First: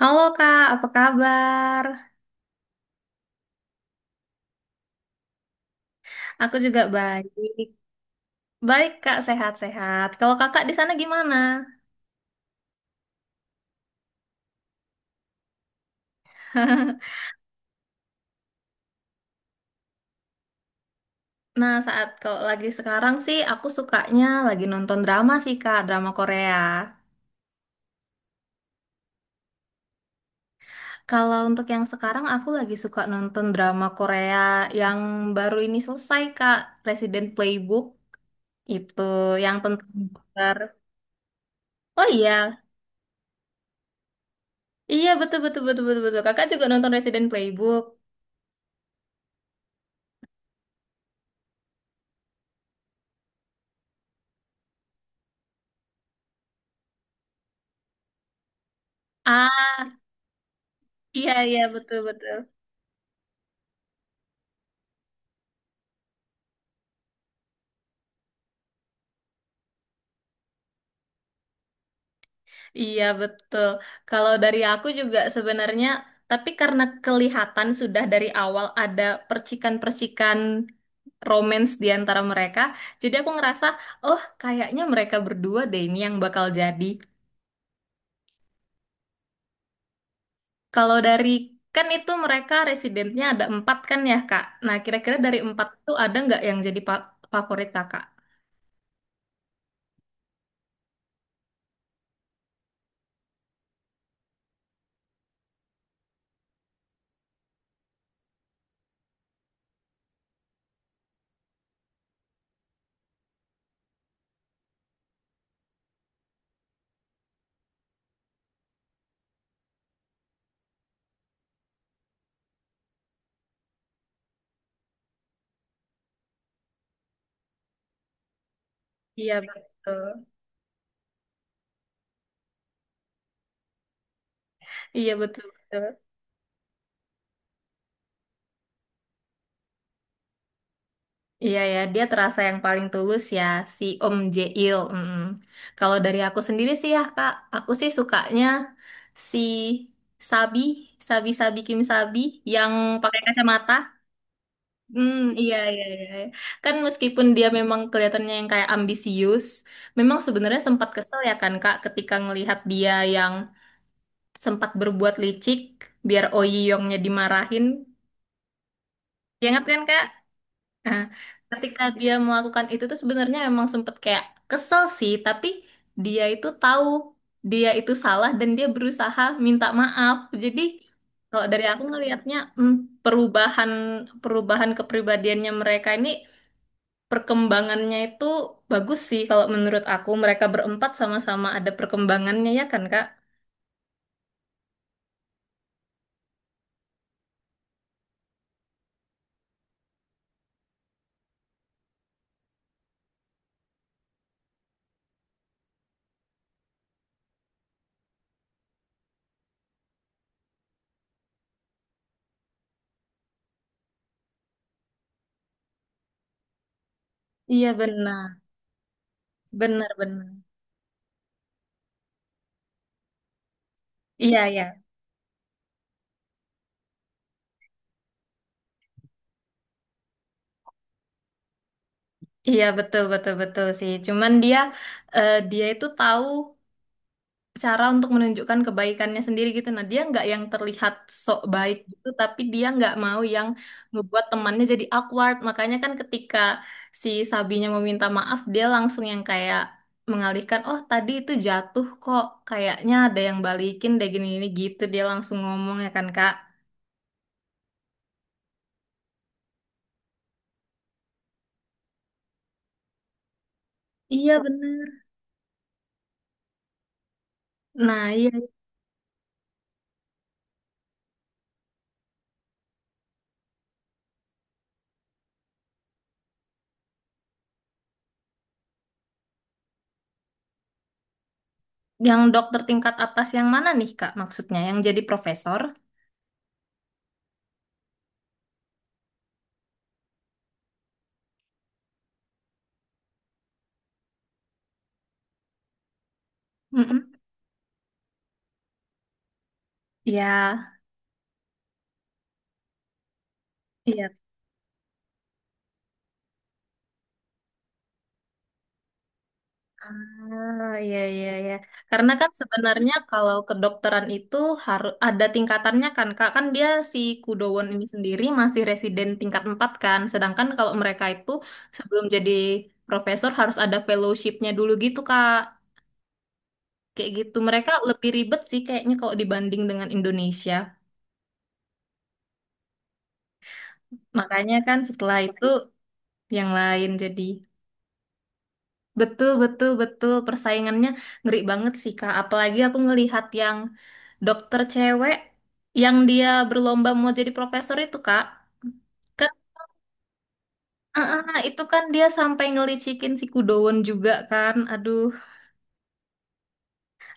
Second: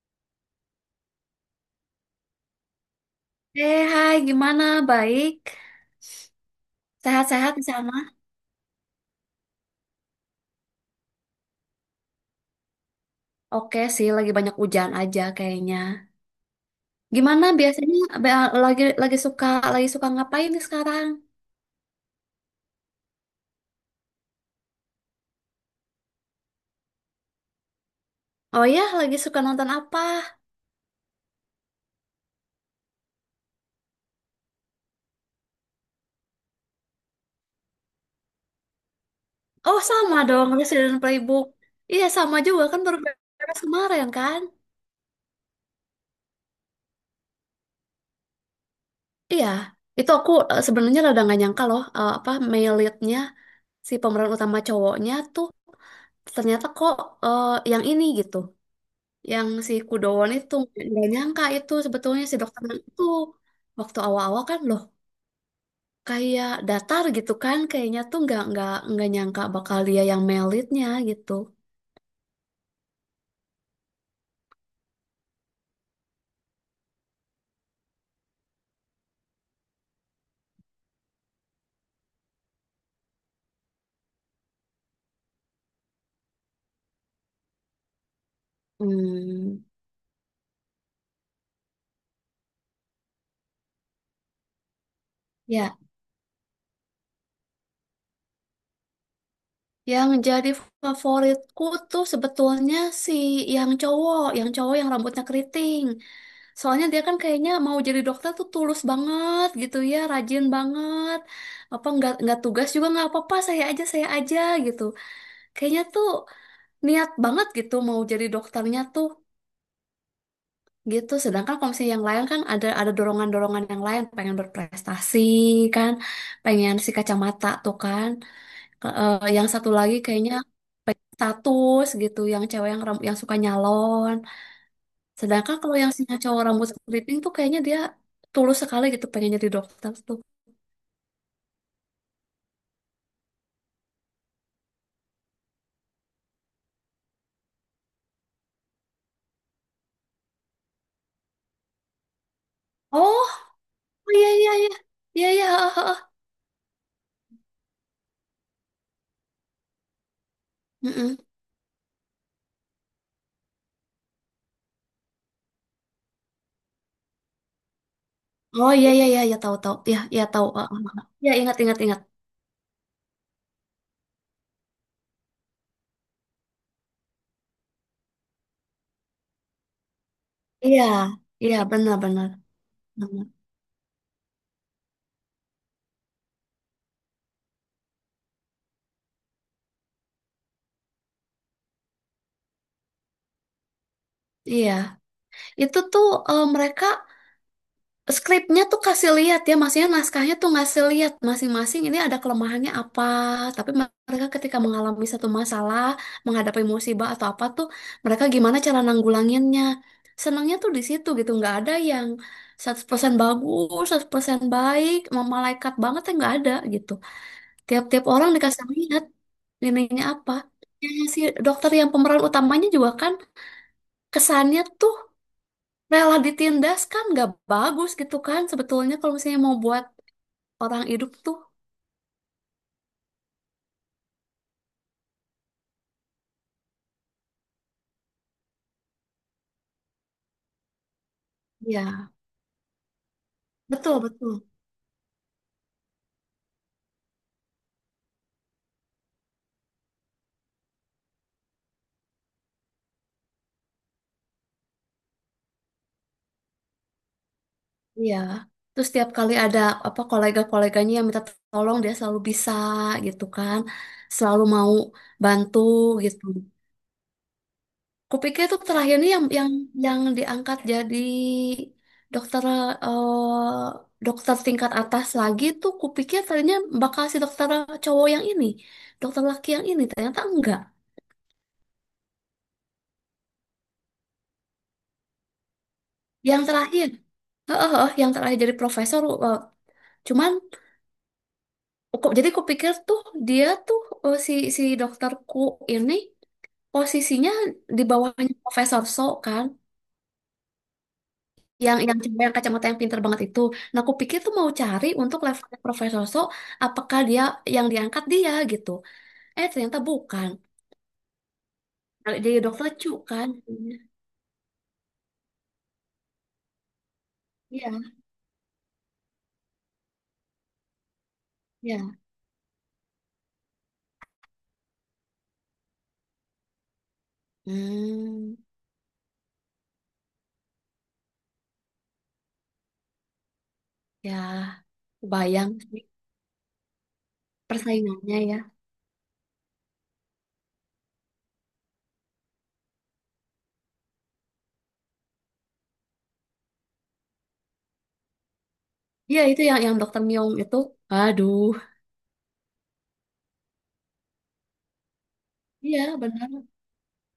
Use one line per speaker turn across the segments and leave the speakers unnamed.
Halo Kak, apa kabar?
Eh, hai, gimana? Baik?
Aku juga baik.
Sehat-sehat di sana?
Baik Kak, sehat-sehat. Kalau Kakak di sana gimana?
Oke sih, lagi banyak hujan aja kayaknya. Gimana biasanya be- lagi lagi suka lagi suka ngapain nih sekarang?
Nah, saat kalau lagi sekarang sih aku sukanya lagi nonton drama sih Kak, drama Korea.
Oh ya, lagi suka nonton apa?
Kalau untuk yang sekarang aku lagi suka nonton drama Korea yang baru ini selesai Kak, Resident Playbook itu yang
Oh,
tentang
sama dong,
dokter.
Resident Playbook.
Oh
Iya, sama
iya.
juga kan baru beres kemarin kan?
Iya, betul betul betul betul betul. Kakak juga nonton Resident Playbook.
Iya, itu aku sebenarnya rada nggak nyangka loh apa male lead-nya, si pemeran utama cowoknya tuh, ternyata kok eh, yang ini gitu. Yang si
Ah,
Kudowon itu, nggak
iya
nyangka
iya
itu
betul
sebetulnya
betul.
si dokter itu. Waktu awal-awal kan loh kayak datar gitu kan, kayaknya tuh nggak nyangka bakal dia yang melitnya gitu.
Iya betul. Kalau dari aku juga sebenarnya, tapi karena kelihatan sudah dari awal ada percikan-percikan romance di antara mereka, jadi aku ngerasa, oh kayaknya mereka berdua deh ini yang bakal jadi.
Hmm,
Kalau dari kan itu mereka residennya ada empat kan ya Kak. Nah kira-kira dari empat
ya,
itu ada nggak yang jadi favorit Kakak?
yang jadi favoritku tuh sebetulnya si yang cowok, yang cowok yang rambutnya keriting. Soalnya dia kan kayaknya mau jadi dokter tuh tulus banget gitu ya, rajin banget. Apa nggak tugas juga nggak apa-apa, saya aja gitu. Kayaknya tuh niat banget gitu mau jadi dokternya tuh gitu, sedangkan kalau misalnya yang lain kan ada dorongan-dorongan yang lain, pengen berprestasi kan, pengen si kacamata tuh kan.
Iya
Yang satu lagi
betul.
kayaknya pengen status gitu, yang cewek yang yang suka nyalon,
Iya betul.
sedangkan kalau yang si cowok rambut keriting tuh kayaknya dia tulus sekali gitu pengen jadi dokter tuh.
Iya ya, dia terasa yang paling tulus ya, si Om Jeil. Kalau dari aku sendiri sih ya Kak, aku sih sukanya si Sabi, Sabi Sabi Kim Sabi yang
Oh,
pakai
oh,
kacamata.
iya, iya, iya,
Hmm,
iya, iya,
iya,
heeh,
iya,
heeh.
iya. Iya. Kan meskipun dia memang kelihatannya yang kayak ambisius, memang sebenarnya sempat
Mm-mm.
kesel ya kan Kak ketika ngelihat dia yang sempat berbuat licik biar Oh Ji Yongnya dimarahin.
Oh, iya, iya, iya, ya
Ya,
tahu,
ingat
tahu,
kan
ya,
Kak?
ya tahu, heeh,
Nah,
heeh. Ya, ingat, ingat,
ketika
ingat.
dia melakukan itu tuh sebenarnya emang sempet kayak kesel sih, tapi dia itu tahu dia itu salah dan dia berusaha minta maaf. Jadi
Iya,
kalau
iya
dari aku
benar-benar.
ngelihatnya
Benar.
perubahan perubahan kepribadiannya mereka ini perkembangannya itu bagus sih kalau menurut aku. Mereka berempat sama-sama ada perkembangannya ya kan, Kak?
Iya, itu tuh mereka skripnya tuh kasih lihat ya, maksudnya naskahnya tuh ngasih lihat masing-masing ini ada kelemahannya apa. Tapi mereka ketika mengalami satu masalah, menghadapi musibah atau apa tuh, mereka gimana cara nanggulanginnya. Senangnya tuh di situ gitu, nggak ada yang 100% bagus, 100% baik, malaikat banget ya nggak ada gitu.
Iya
Tiap-tiap orang
benar,
dikasih lihat
benar
ininya
benar.
apa. Ya, si dokter yang pemeran utamanya juga kan
Iya
kesannya
ya,
tuh rela ditindas kan nggak bagus gitu kan sebetulnya, kalau misalnya mau buat orang hidup tuh.
iya betul betul betul sih. Cuman dia itu tahu cara untuk menunjukkan kebaikannya sendiri gitu. Nah, dia nggak yang terlihat sok baik gitu,
Ya,
tapi dia nggak mau yang
betul,
ngebuat
betul.
temannya jadi awkward. Makanya kan ketika si Sabinya meminta maaf, dia langsung yang kayak mengalihkan, oh tadi itu jatuh kok, kayaknya ada yang balikin deh gini-gini gitu. Dia langsung ngomong ya kan, Kak.
Iya, terus setiap kali ada apa kolega-koleganya yang minta tolong, dia selalu bisa gitu kan,
Iya
selalu mau
bener.
bantu gitu.
Nah, iya.
Kupikir itu terakhir ini yang diangkat jadi dokter dokter tingkat atas lagi tuh, kupikir tadinya bakal si dokter cowok yang ini, dokter laki yang ini, ternyata enggak.
Yang dokter tingkat atas yang mana nih, Kak, maksudnya? Yang jadi profesor?
Yang terakhir, oh, heeh, yang terakhir jadi profesor. Cuman, jadi kupikir tuh dia tuh, si si dokterku ini,
Mm-mm.
posisinya di bawahnya Profesor So kan,
Iya,
yang cewek yang kacamata yang pinter banget itu. Nah, aku
Iya
pikir tuh mau cari untuk levelnya Profesor So, apakah dia yang diangkat, dia gitu? Eh, ternyata bukan.
Ah, iya, iya, iya. Karena
Nah,
kan
jadi dokter Chu
sebenarnya
kan?
kalau kedokteran itu harus ada tingkatannya kan, Kak. Kan dia si Kudowon
Iya,
ini sendiri masih residen tingkat 4 kan. Sedangkan kalau mereka itu
iya.
sebelum jadi profesor harus ada fellowshipnya dulu gitu, Kak. Kayak gitu. Mereka lebih
Hmm,
ribet sih kayaknya kalau dibanding dengan Indonesia. Makanya
ya,
kan setelah itu
bayang sih
yang lain jadi.
persaingannya ya.
Betul, betul, betul. Persaingannya ngeri banget sih, Kak. Apalagi aku ngelihat yang dokter cewek yang dia berlomba mau jadi profesor itu, Kak.
Iya,
Kan,
itu yang dokter Myong itu. Aduh.
itu kan dia sampai ngelicikin si Kudowon juga kan. Aduh,
Iya, benar.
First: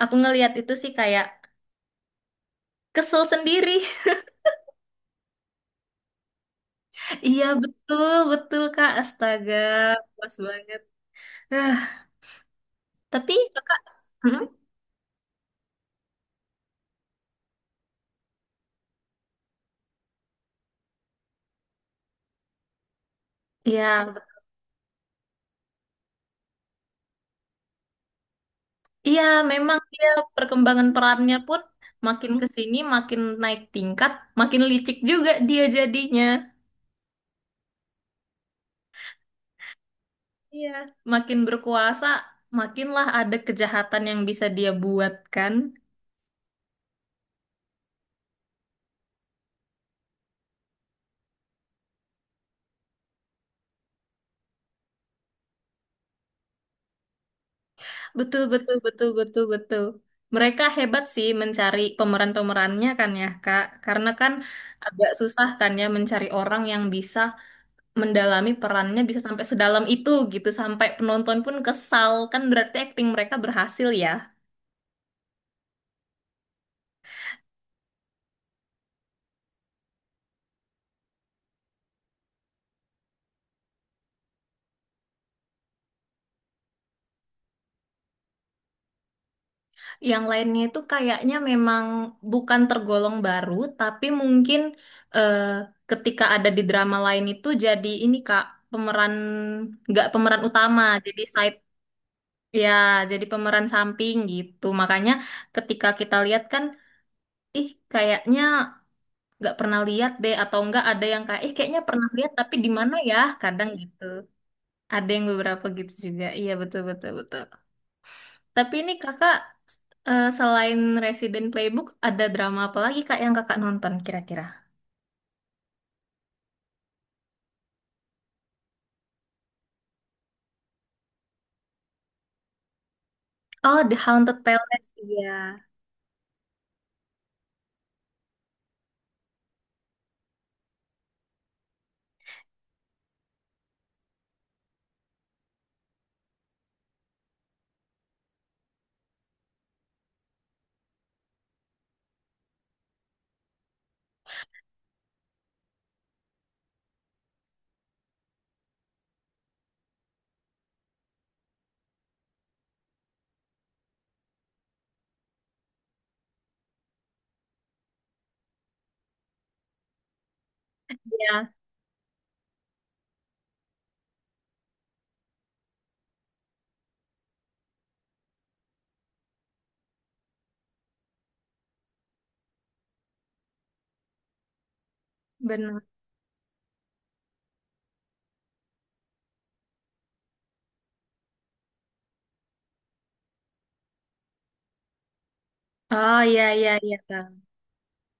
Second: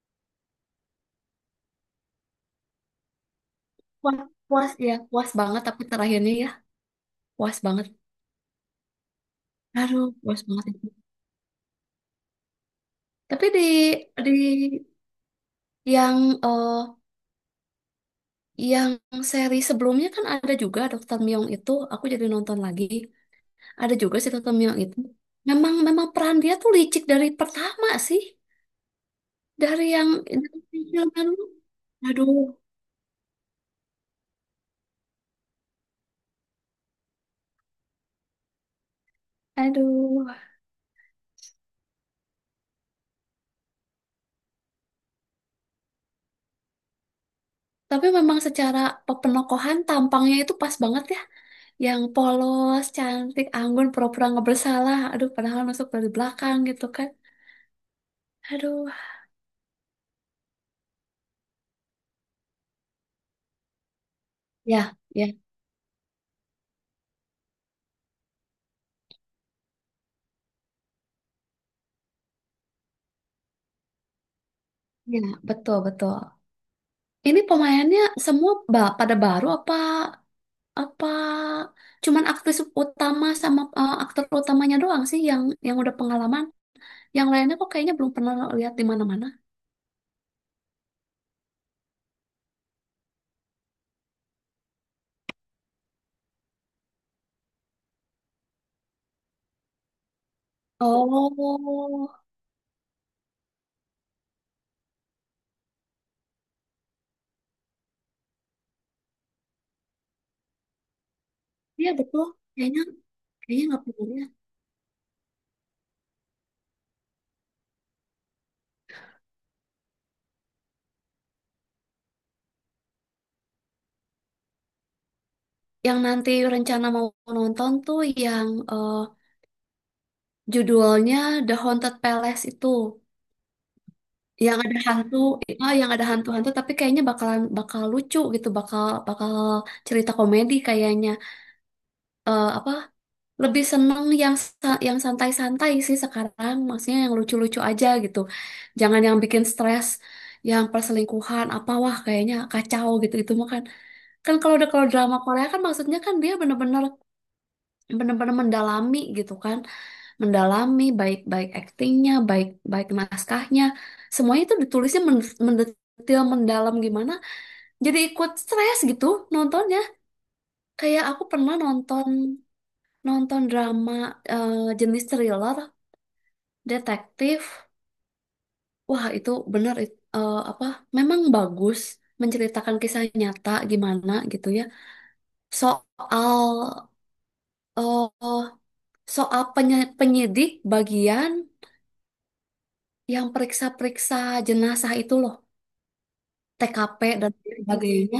aku ngelihat itu sih kayak kesel sendiri.
Puas, puas ya, puas banget tapi terakhirnya ya,
Iya,
puas banget.
betul, betul, Kak. Astaga,
Aduh,
puas
puas banget
banget.
itu.
Ah, tapi
Tapi
Kakak,
di
Hmm?
yang eh, yang seri sebelumnya kan ada juga Dokter Myung itu, aku jadi nonton lagi. Ada
Iya,
juga si Dokter Myung itu. Memang memang peran dia tuh licik dari pertama sih,
iya, memang
dari
dia
yang, dari
perkembangan
film yang.
perannya pun makin
Aduh,
ke sini makin naik tingkat, makin licik juga dia jadinya.
aduh.
Iya, makin berkuasa, makinlah ada kejahatan yang bisa dia buat kan.
Tapi memang secara penokohan, tampangnya itu pas banget ya. Yang polos, cantik, anggun, pura-pura nggak bersalah. Aduh, padahal nusuk dari belakang gitu kan.
Betul, betul,
Aduh.
betul, betul, betul. Mereka hebat sih mencari pemeran-pemerannya kan ya, Kak. Karena kan
Ya,
agak
ya,
susah kan ya mencari orang yang bisa mendalami perannya bisa sampai sedalam itu gitu, sampai penonton pun kesal. Kan berarti akting mereka berhasil ya.
ya, betul, betul. Ini pemainnya semua pada baru apa apa, cuman aktris utama sama aktor utamanya doang sih yang udah pengalaman. Yang lainnya kok kayaknya belum pernah lihat di mana-mana.
Yang lainnya itu kayaknya memang bukan tergolong baru, tapi mungkin eh, ketika ada di drama lain itu jadi ini Kak, pemeran nggak pemeran utama, jadi side
Oh,
ya, jadi pemeran samping gitu. Makanya ketika kita lihat kan, ih kayaknya nggak pernah lihat deh atau enggak ada yang kayak ih kayaknya
iya
pernah
betul.
lihat tapi di
Kayaknya
mana ya?
kayaknya
Kadang
nggak pernah
gitu.
lihat.
Ada yang beberapa gitu juga. Iya betul betul betul. Tapi ini kakak selain Resident Playbook ada drama apa lagi kak yang kakak nonton kira-kira?
Yang nanti rencana mau nonton tuh yang judulnya The Haunted Palace itu.
Oh, The Haunted
Yang ada
Palace.
hantu,
Iya,
ah, yang ada hantu-hantu, tapi kayaknya bakalan bakal lucu gitu, bakal bakal cerita komedi kayaknya. Eh, apa? Lebih seneng yang yang santai-santai sih sekarang, maksudnya yang lucu-lucu aja gitu. Jangan yang bikin stres, yang perselingkuhan apa, wah kayaknya kacau gitu. Itu mah kan, kan kalau udah, kalau drama Korea kan maksudnya kan dia bener-bener, bener-bener mendalami gitu kan, mendalami baik-baik aktingnya, baik-baik naskahnya, semuanya itu ditulisnya mendetil, mendalam gimana. Jadi ikut stres gitu nontonnya. Kayak aku
iya,
pernah nonton, nonton drama jenis thriller, detektif. Wah, itu bener apa? Memang bagus menceritakan kisah nyata gimana gitu ya.
benar.
Soal eh, soal penyidik bagian yang periksa-periksa jenazah itu loh.
Oh iya iya iya
TKP
kak.
dan sebagainya.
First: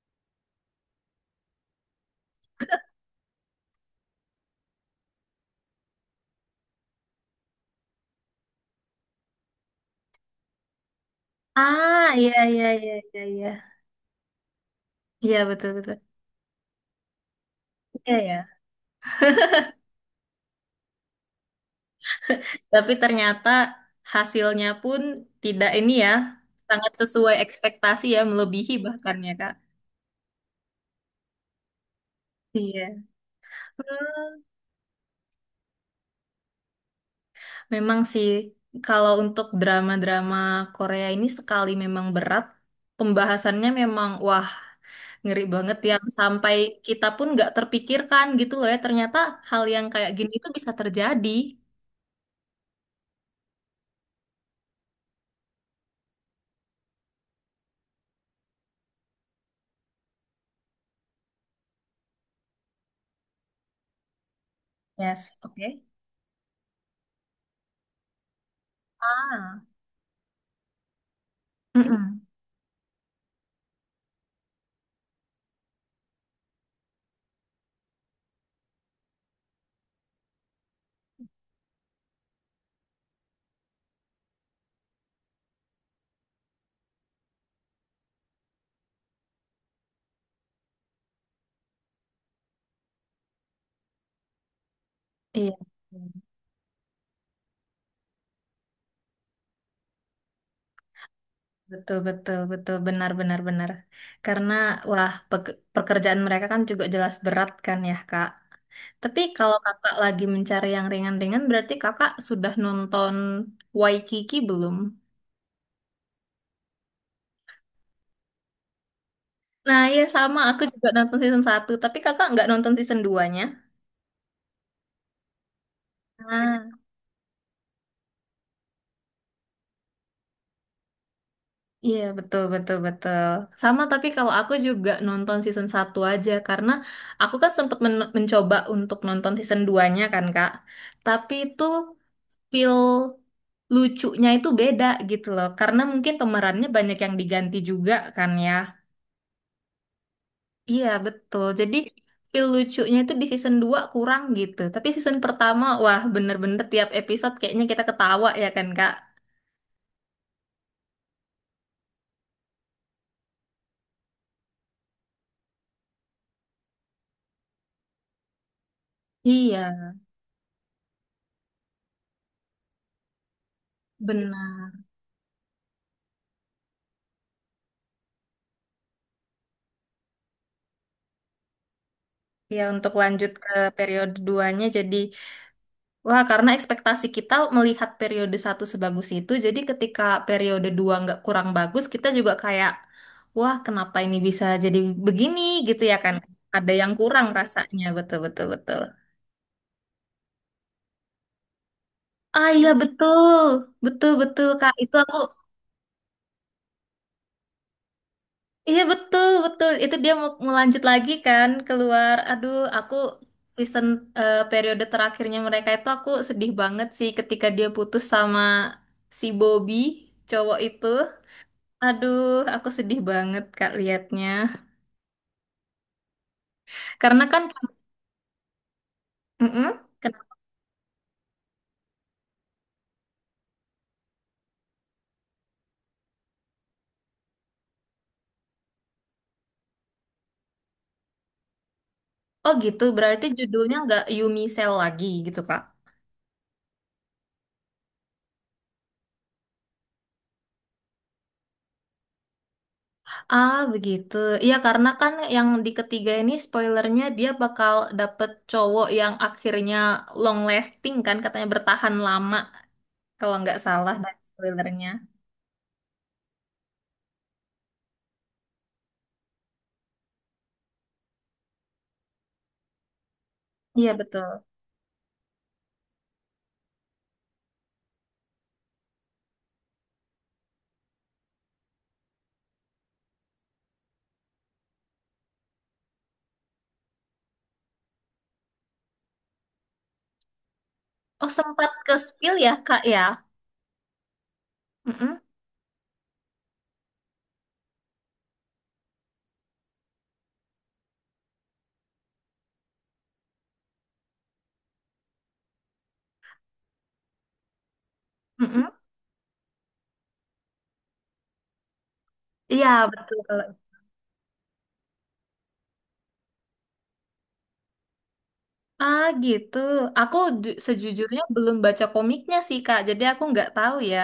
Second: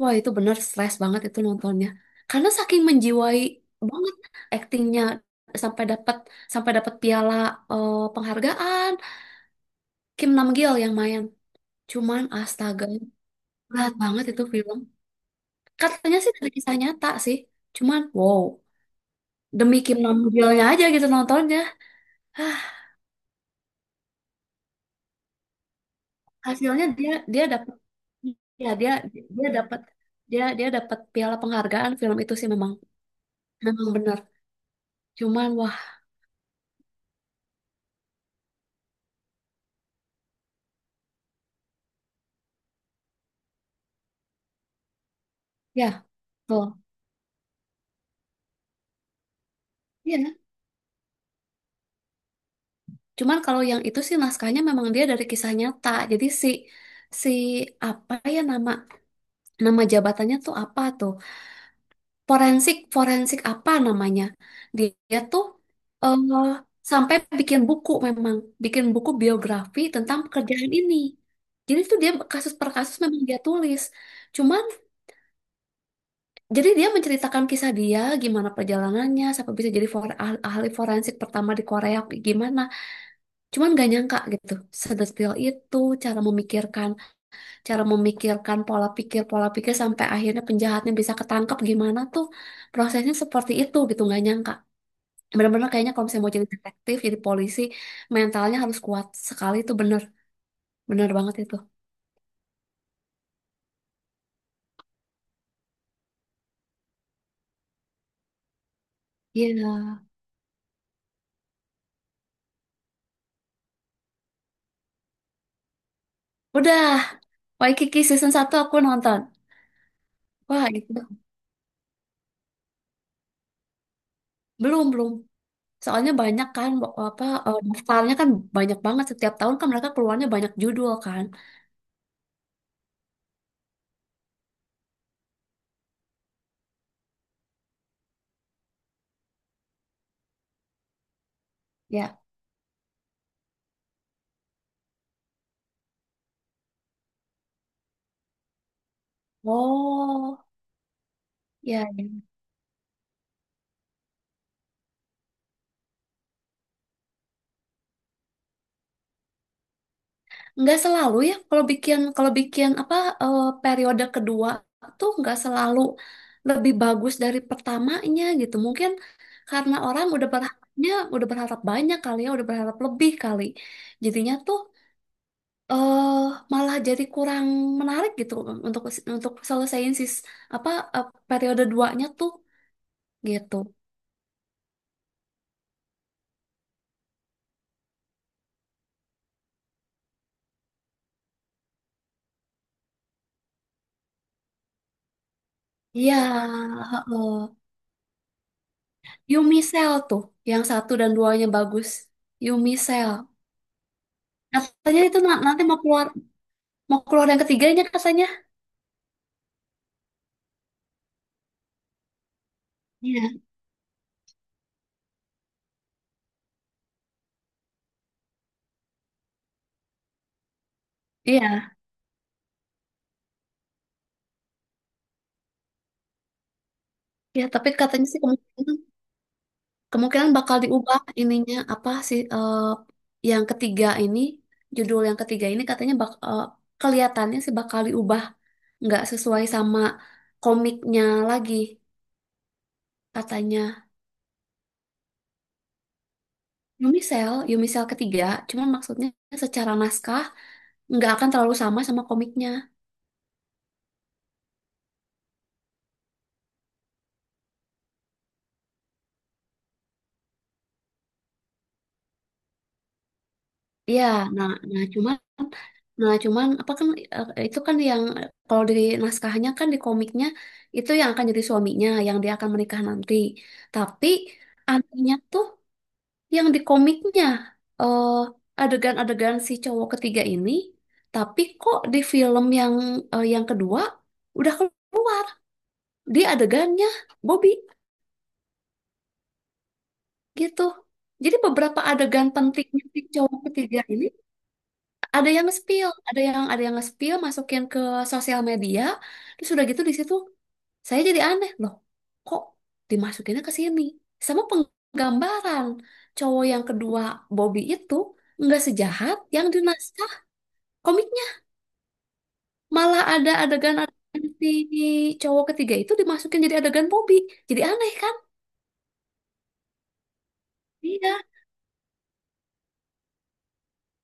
Wah, itu bener stres banget itu nontonnya. Karena saking menjiwai banget aktingnya, sampai dapat, sampai dapat piala, penghargaan. Kim Namgil yang main.
Ah
Cuman
iya iya
astaga,
iya iya iya.
berat banget itu film.
Iya betul betul.
Katanya sih dari kisah nyata sih. Cuman
Iya ya.
wow, demi Kim Namgilnya aja gitu nontonnya. Hah,
Tapi ternyata hasilnya pun tidak ini ya,
hasilnya
sangat
dia,
sesuai
dia dapat.
ekspektasi ya,
Ya,
melebihi
dia
bahkan ya
dia
kak.
dapat, dia dia dapat piala penghargaan film itu sih memang,
Iya.
memang benar.
Hmm,
Cuman wah,
memang sih, kalau untuk drama-drama Korea ini sekali memang berat, pembahasannya memang wah ngeri banget yang
ya,
sampai
tuh.
kita pun nggak terpikirkan gitu loh ya. Ternyata hal yang kayak gini
Iya.
itu bisa terjadi.
Cuman kalau yang itu sih naskahnya memang dia dari kisah nyata. Jadi si si, apa ya, nama, nama jabatannya tuh apa tuh? Forensik, forensik apa namanya? Dia, dia
Yes,
tuh
oke.
eh, sampai bikin buku, memang bikin buku
Ah,
biografi tentang pekerjaan ini. Jadi tuh dia
mm-mm.
kasus per kasus memang dia tulis. Cuman, jadi dia menceritakan kisah dia gimana perjalanannya sampai bisa jadi ahli, ahli forensik pertama di Korea gimana. Cuman gak nyangka gitu, sedetil itu cara memikirkan, cara memikirkan pola pikir sampai akhirnya penjahatnya bisa ketangkep, gimana tuh prosesnya seperti itu gitu, gak nyangka.
Iya.
Bener-bener kayaknya kalau misalnya mau jadi detektif, jadi polisi, mentalnya harus kuat sekali itu, bener, bener banget itu.
Betul, betul, betul, benar, benar, benar. Karena, wah, pekerjaan mereka kan juga jelas berat kan ya, Kak. Tapi kalau kakak
Iya.
lagi mencari yang ringan-ringan, berarti kakak sudah nonton Waikiki belum?
Udah, Waikiki season satu aku nonton.
Nah, iya sama, aku
Wah
juga nonton
itu,
season satu tapi kakak nggak nonton season duanya
belum, belum. Soalnya
nya
banyak
Ah,
kan, daftarnya kan banyak banget. Setiap tahun kan mereka keluarnya banyak judul kan.
iya betul betul betul. Sama tapi kalau aku juga nonton season satu aja karena aku kan sempat mencoba untuk nonton season duanya kan Kak. Tapi itu
Ya.
feel lucunya itu beda gitu loh. Karena mungkin pemerannya banyak yang diganti juga kan ya.
Oh.
Iya, betul. Jadi
Ya, ya.
feel lucunya itu di season 2 kurang gitu. Tapi season pertama, wah bener-bener tiap episode kayaknya kita ketawa ya kan, Kak?
Nggak selalu ya. Kalau bikin, kalau bikin apa, periode kedua tuh nggak selalu lebih bagus dari pertamanya gitu. Mungkin karena
Iya,
orang udah berharapnya, udah berharap banyak kali ya, udah berharap lebih kali. Jadinya tuh
benar.
eh malah jadi kurang menarik gitu untuk untuk selesaiin sis, apa, periode duanya tuh
Ya, untuk lanjut ke
gitu.
periode duanya jadi wah, karena ekspektasi kita melihat periode satu sebagus itu, jadi ketika periode dua nggak kurang bagus, kita juga kayak, wah, kenapa ini bisa jadi begini gitu ya kan?
Iya,
Ada yang kurang
heeh.
rasanya, betul betul betul.
Yumi Cell tuh yang satu dan duanya bagus.
Ah iya
Yumi Cell.
betul, betul betul Kak. Itu
Katanya
aku,
itu nanti mau keluar, mau keluar yang ketiganya katanya.
iya betul betul. Itu dia mau melanjut lagi kan keluar. Aduh, aku
Iya.
season periode terakhirnya mereka itu aku sedih banget sih ketika dia putus sama si Bobby cowok itu.
Iya.
Aduh, aku sedih banget Kak liatnya. Karena kan,
Iya, tapi katanya sih kemungkinan,
Mm-mm.
kemungkinan
Kenapa?
bakal diubah ininya apa sih, yang ketiga ini, judul yang ketiga ini katanya kelihatannya sih bakal diubah, nggak sesuai sama komiknya lagi
Oh gitu, berarti judulnya
katanya.
nggak Yumi Cell lagi gitu Kak.
Yumisel, Yumisel ketiga, cuman maksudnya secara naskah nggak akan terlalu sama, sama komiknya.
Ah begitu, iya karena kan yang di ketiga ini spoilernya dia bakal dapet cowok yang akhirnya long lasting kan, katanya bertahan lama kalau nggak salah
Iya,
dari
nah,
spoilernya.
nah cuman apa kan itu kan yang kalau di naskahnya kan, di komiknya itu yang akan jadi suaminya, yang dia akan menikah nanti.
Iya
Tapi
betul.
anehnya tuh yang di komiknya eh, adegan-adegan si cowok ketiga ini, tapi kok di film yang yang kedua udah keluar di adegannya Bobby gitu.
Oh
Jadi
sempat
beberapa
ke
adegan
spill ya Kak
pentingnya si
ya?
cowok ketiga ini
Mm-mm.
ada yang nge-spill, ada yang, ada yang nge-spill, masukin ke sosial media, terus udah gitu di situ saya jadi aneh loh, kok dimasukinnya ke sini? Sama penggambaran cowok yang kedua, Bobby itu, nggak
Mm-mm.
sejahat yang di naskah komiknya,
Iya
malah ada
betul.
adegan, adegan si cowok ketiga itu dimasukin jadi adegan Bobby, jadi aneh kan?
Ah gitu. Aku
Iya,
sejujurnya belum baca komiknya sih Kak, jadi aku nggak tahu ya.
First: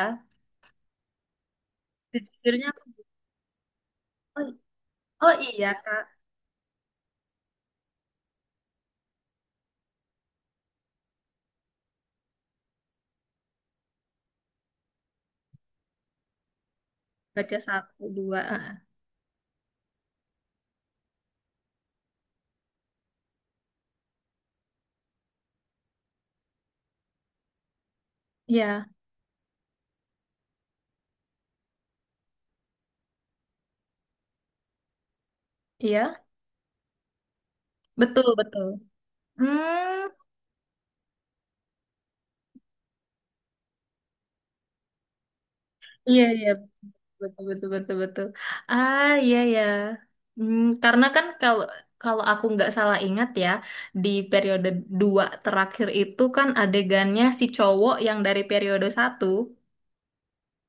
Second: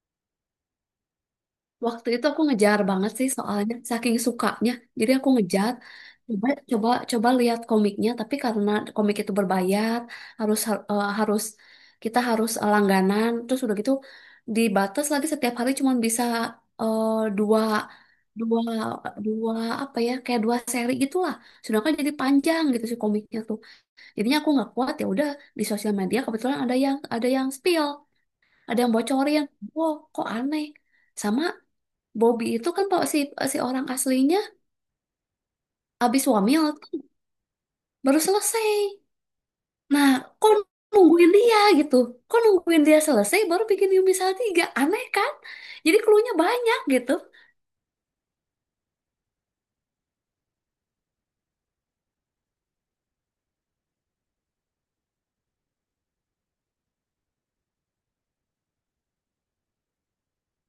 waktu itu aku
Sejujurnya
ngejar banget sih soalnya saking
oh,
sukanya. Jadi aku
oh iya
ngejar,
Kak,
coba, coba, coba lihat komiknya, tapi karena komik itu berbayar, harus eh, harus kita harus langganan, terus udah gitu dibatas lagi setiap hari cuma bisa eh,
baca
dua,
satu dua. Ah,
dua,
ah.
dua apa ya, kayak dua seri gitulah. Sedangkan jadi panjang gitu sih komiknya tuh. Jadinya aku nggak kuat, ya udah di sosial media kebetulan ada yang, ada yang spill, ada
Iya,
yang bocorin. Wow, kok aneh. Sama Bobby itu kan, pak si si orang aslinya
iya,
habis wamil baru
betul betul.
selesai.
Hmm,
Nah, kok nungguin dia gitu? Kok nungguin dia selesai baru bikin Yumi tiga? Aneh kan? Jadi
iya
clue-nya
iya
banyak gitu.
betul betul betul betul. Ah iya ya. Hmm, karena kan kalau kalau aku nggak salah ingat ya, di periode dua terakhir itu kan adegannya si cowok yang dari periode satu.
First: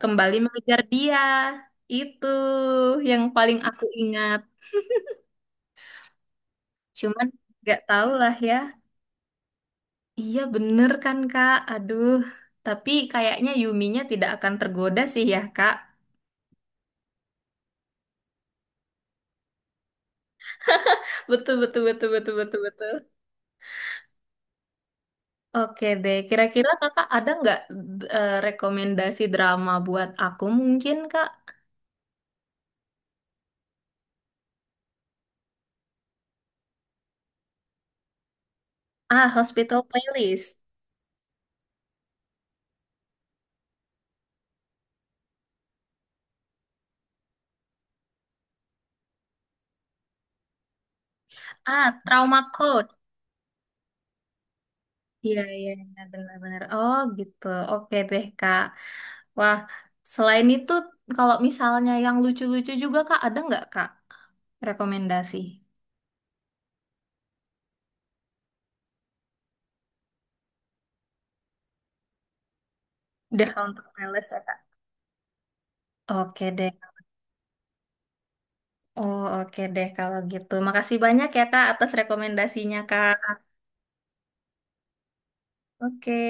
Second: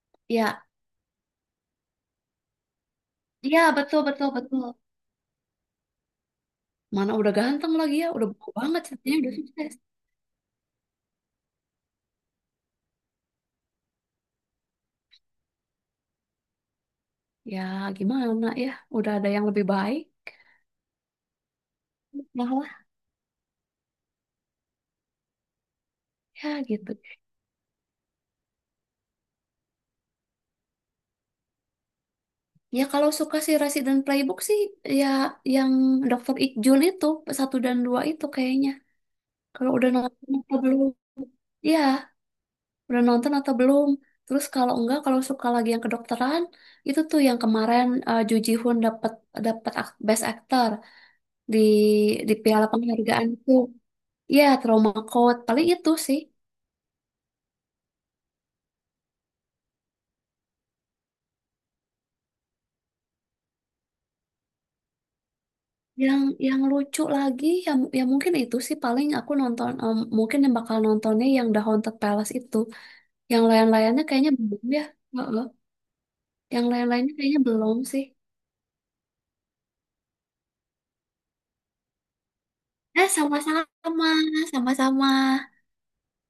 Kembali
Ya,
mengejar dia. Itu yang paling
ya
aku
betul, betul,
ingat.
betul. Mana
Cuman
udah ganteng
gak
lagi ya,
tahu
udah
lah
bau
ya.
banget ceritanya udah sukses.
Iya bener kan Kak? Aduh. Tapi kayaknya Yuminya tidak akan tergoda sih ya Kak.
Ya gimana ya, udah ada yang lebih baik.
Betul, betul, betul, betul,
Nah
betul,
lah,
betul. Oke deh,
ya
kira-kira
gitu.
kakak ada nggak rekomendasi drama buat aku mungkin kak?
Ya kalau suka si Resident Playbook sih, ya yang Dokter Ikjul itu, satu dan dua itu kayaknya.
Ah,
Kalau
Hospital
udah nonton
Playlist.
atau belum? Iya, udah nonton atau belum? Terus kalau enggak, kalau suka lagi yang kedokteran, itu tuh yang kemarin Ju Ji Hoon dapat, dapat Best Actor di
Ah,
di
Trauma
piala
Code.
penghargaan tuh. Iya, Trauma Code.
Iya,
Paling
iya,
itu
iya,
sih.
benar-benar. Oh, gitu. Oke deh, Kak. Wah, selain itu, kalau misalnya yang lucu-lucu juga, Kak, ada nggak, Kak, rekomendasi?
Yang yang lucu lagi, ya, ya mungkin itu sih paling aku nonton, em, mungkin yang bakal nontonnya yang The Haunted Palace itu. Yang
Udah untuk
lain-lainnya
playlist
kayaknya
ya, Kak.
belum ya. Heeh.
Oke
Yang
deh.
lain-lainnya kayaknya belum sih.
Oh, oke deh kalau gitu. Makasih banyak ya, Kak, atas rekomendasinya,
Eh,
Kak.
sama-sama, sama-sama.
Oke.